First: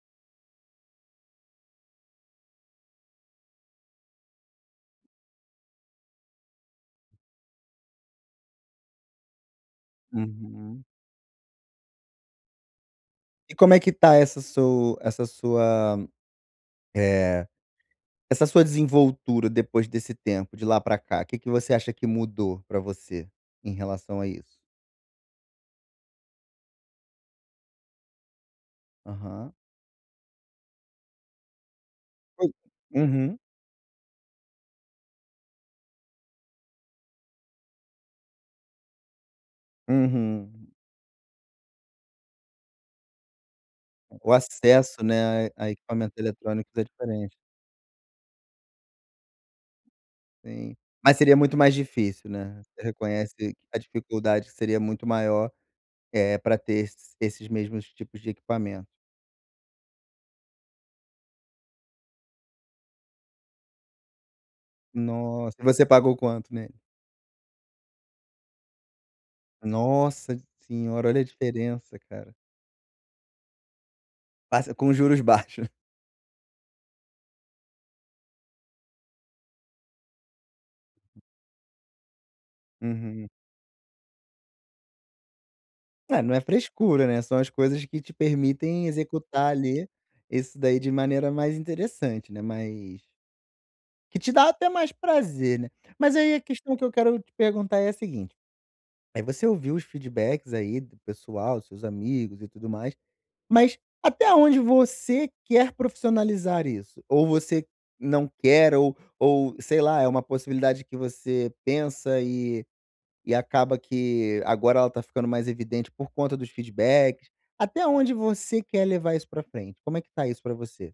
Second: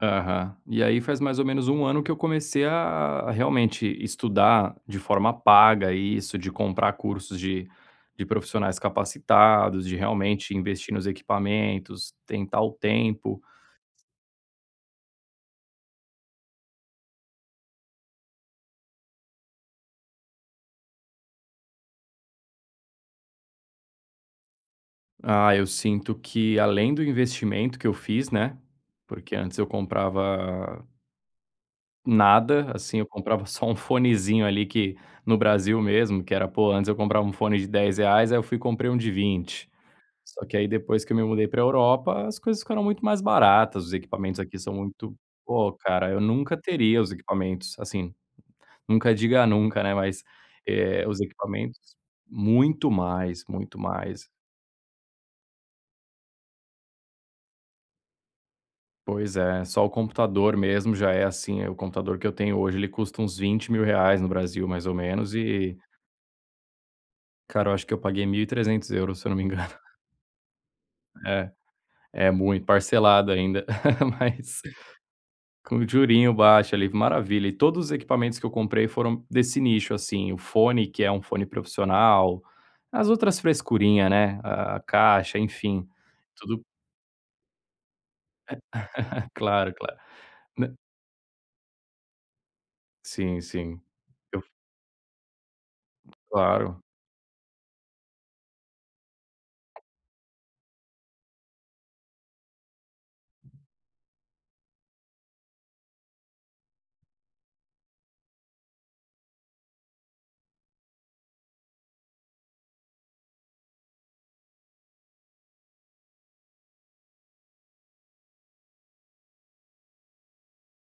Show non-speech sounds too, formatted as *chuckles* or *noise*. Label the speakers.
Speaker 1: Aham. E aí faz mais ou menos 1 ano que eu comecei a a realmente estudar de forma paga isso, de comprar cursos de de profissionais capacitados, de realmente
Speaker 2: Uhum.
Speaker 1: investir nos equipamentos, tentar o tempo.
Speaker 2: E como é que está essa su essa sua eh, essa sua desenvoltura depois desse tempo, de lá pra cá? O que que você acha que mudou pra você, em relação a isso?
Speaker 1: Ah, eu sinto que, além do investimento que eu fiz, né, porque
Speaker 2: Aham.
Speaker 1: antes eu comprava nada, assim. Eu
Speaker 2: Uhum.
Speaker 1: comprava só um fonezinho ali, que no Brasil mesmo, que era pô, antes eu comprava um fone de R$10, aí eu fui comprei um de R$20. Só que
Speaker 2: Uhum.
Speaker 1: aí depois que eu me mudei pra Europa, as coisas ficaram muito mais baratas, os
Speaker 2: O
Speaker 1: equipamentos aqui são
Speaker 2: acesso,
Speaker 1: muito
Speaker 2: né, a e a
Speaker 1: poxa cara,
Speaker 2: equipamentos
Speaker 1: eu nunca
Speaker 2: eletrônicos, é
Speaker 1: teria os
Speaker 2: diferente.
Speaker 1: equipamentos, assim nunca diga nunca, né, mas,
Speaker 2: Sim.
Speaker 1: eh,
Speaker 2: Mas
Speaker 1: os
Speaker 2: seria muito mais
Speaker 1: equipamentos
Speaker 2: difícil, né. Você
Speaker 1: muito
Speaker 2: reconhece
Speaker 1: mais,
Speaker 2: que
Speaker 1: muito
Speaker 2: a
Speaker 1: mais.
Speaker 2: dificuldade seria muito maior, eh, para ter esses esses mesmos tipos de equipamento.
Speaker 1: Pois é, só o computador mesmo já é, assim eh, o computador que eu tenho hoje, ele custa uns R$20.000 no Brasil, mais ou menos,
Speaker 2: Nossa
Speaker 1: e
Speaker 2: você pagou quanto nele?
Speaker 1: Cara, eu acho que eu paguei 1.300 €, se eu não me *chuckles* engano.
Speaker 2: Nossa senhora, olha a
Speaker 1: É.
Speaker 2: diferença,
Speaker 1: É
Speaker 2: cara.
Speaker 1: muito parcelado ainda, mas
Speaker 2: Passa com juros baixos.
Speaker 1: com um jurinho baixo ali, maravilha. E todos os equipamentos que eu comprei foram desse nicho, assim. O fone, que é um fone profissional. As
Speaker 2: Uhum.
Speaker 1: outras frescurinha, né, a caixa, enfim,
Speaker 2: É, não é
Speaker 1: tudo
Speaker 2: frescura, né, são as coisas que te permitem
Speaker 1: *laughs*
Speaker 2: executar,
Speaker 1: Claro,
Speaker 2: ali,
Speaker 1: claro.
Speaker 2: isso
Speaker 1: Nã
Speaker 2: daí de maneira mais interessante, né. Mas
Speaker 1: Sim, sim.
Speaker 2: que te
Speaker 1: Eu
Speaker 2: dá até mais prazer, né. Mas aí a questão
Speaker 1: Claro.
Speaker 2: que eu quero te perguntar é a seguinte, aí você ouviu os feedbacks aí do pessoal, seus amigos e tudo mais. Mas, até onde você quer profissionalizar isso? Ou você não quer, ou ou sei lá, é uma possibilidade que você pensa, e e acaba que agora ela tá ficando mais evidente, por conta dos feedbacks? Até onde você quer levar isso pra frente? Como é que tá isso pra você?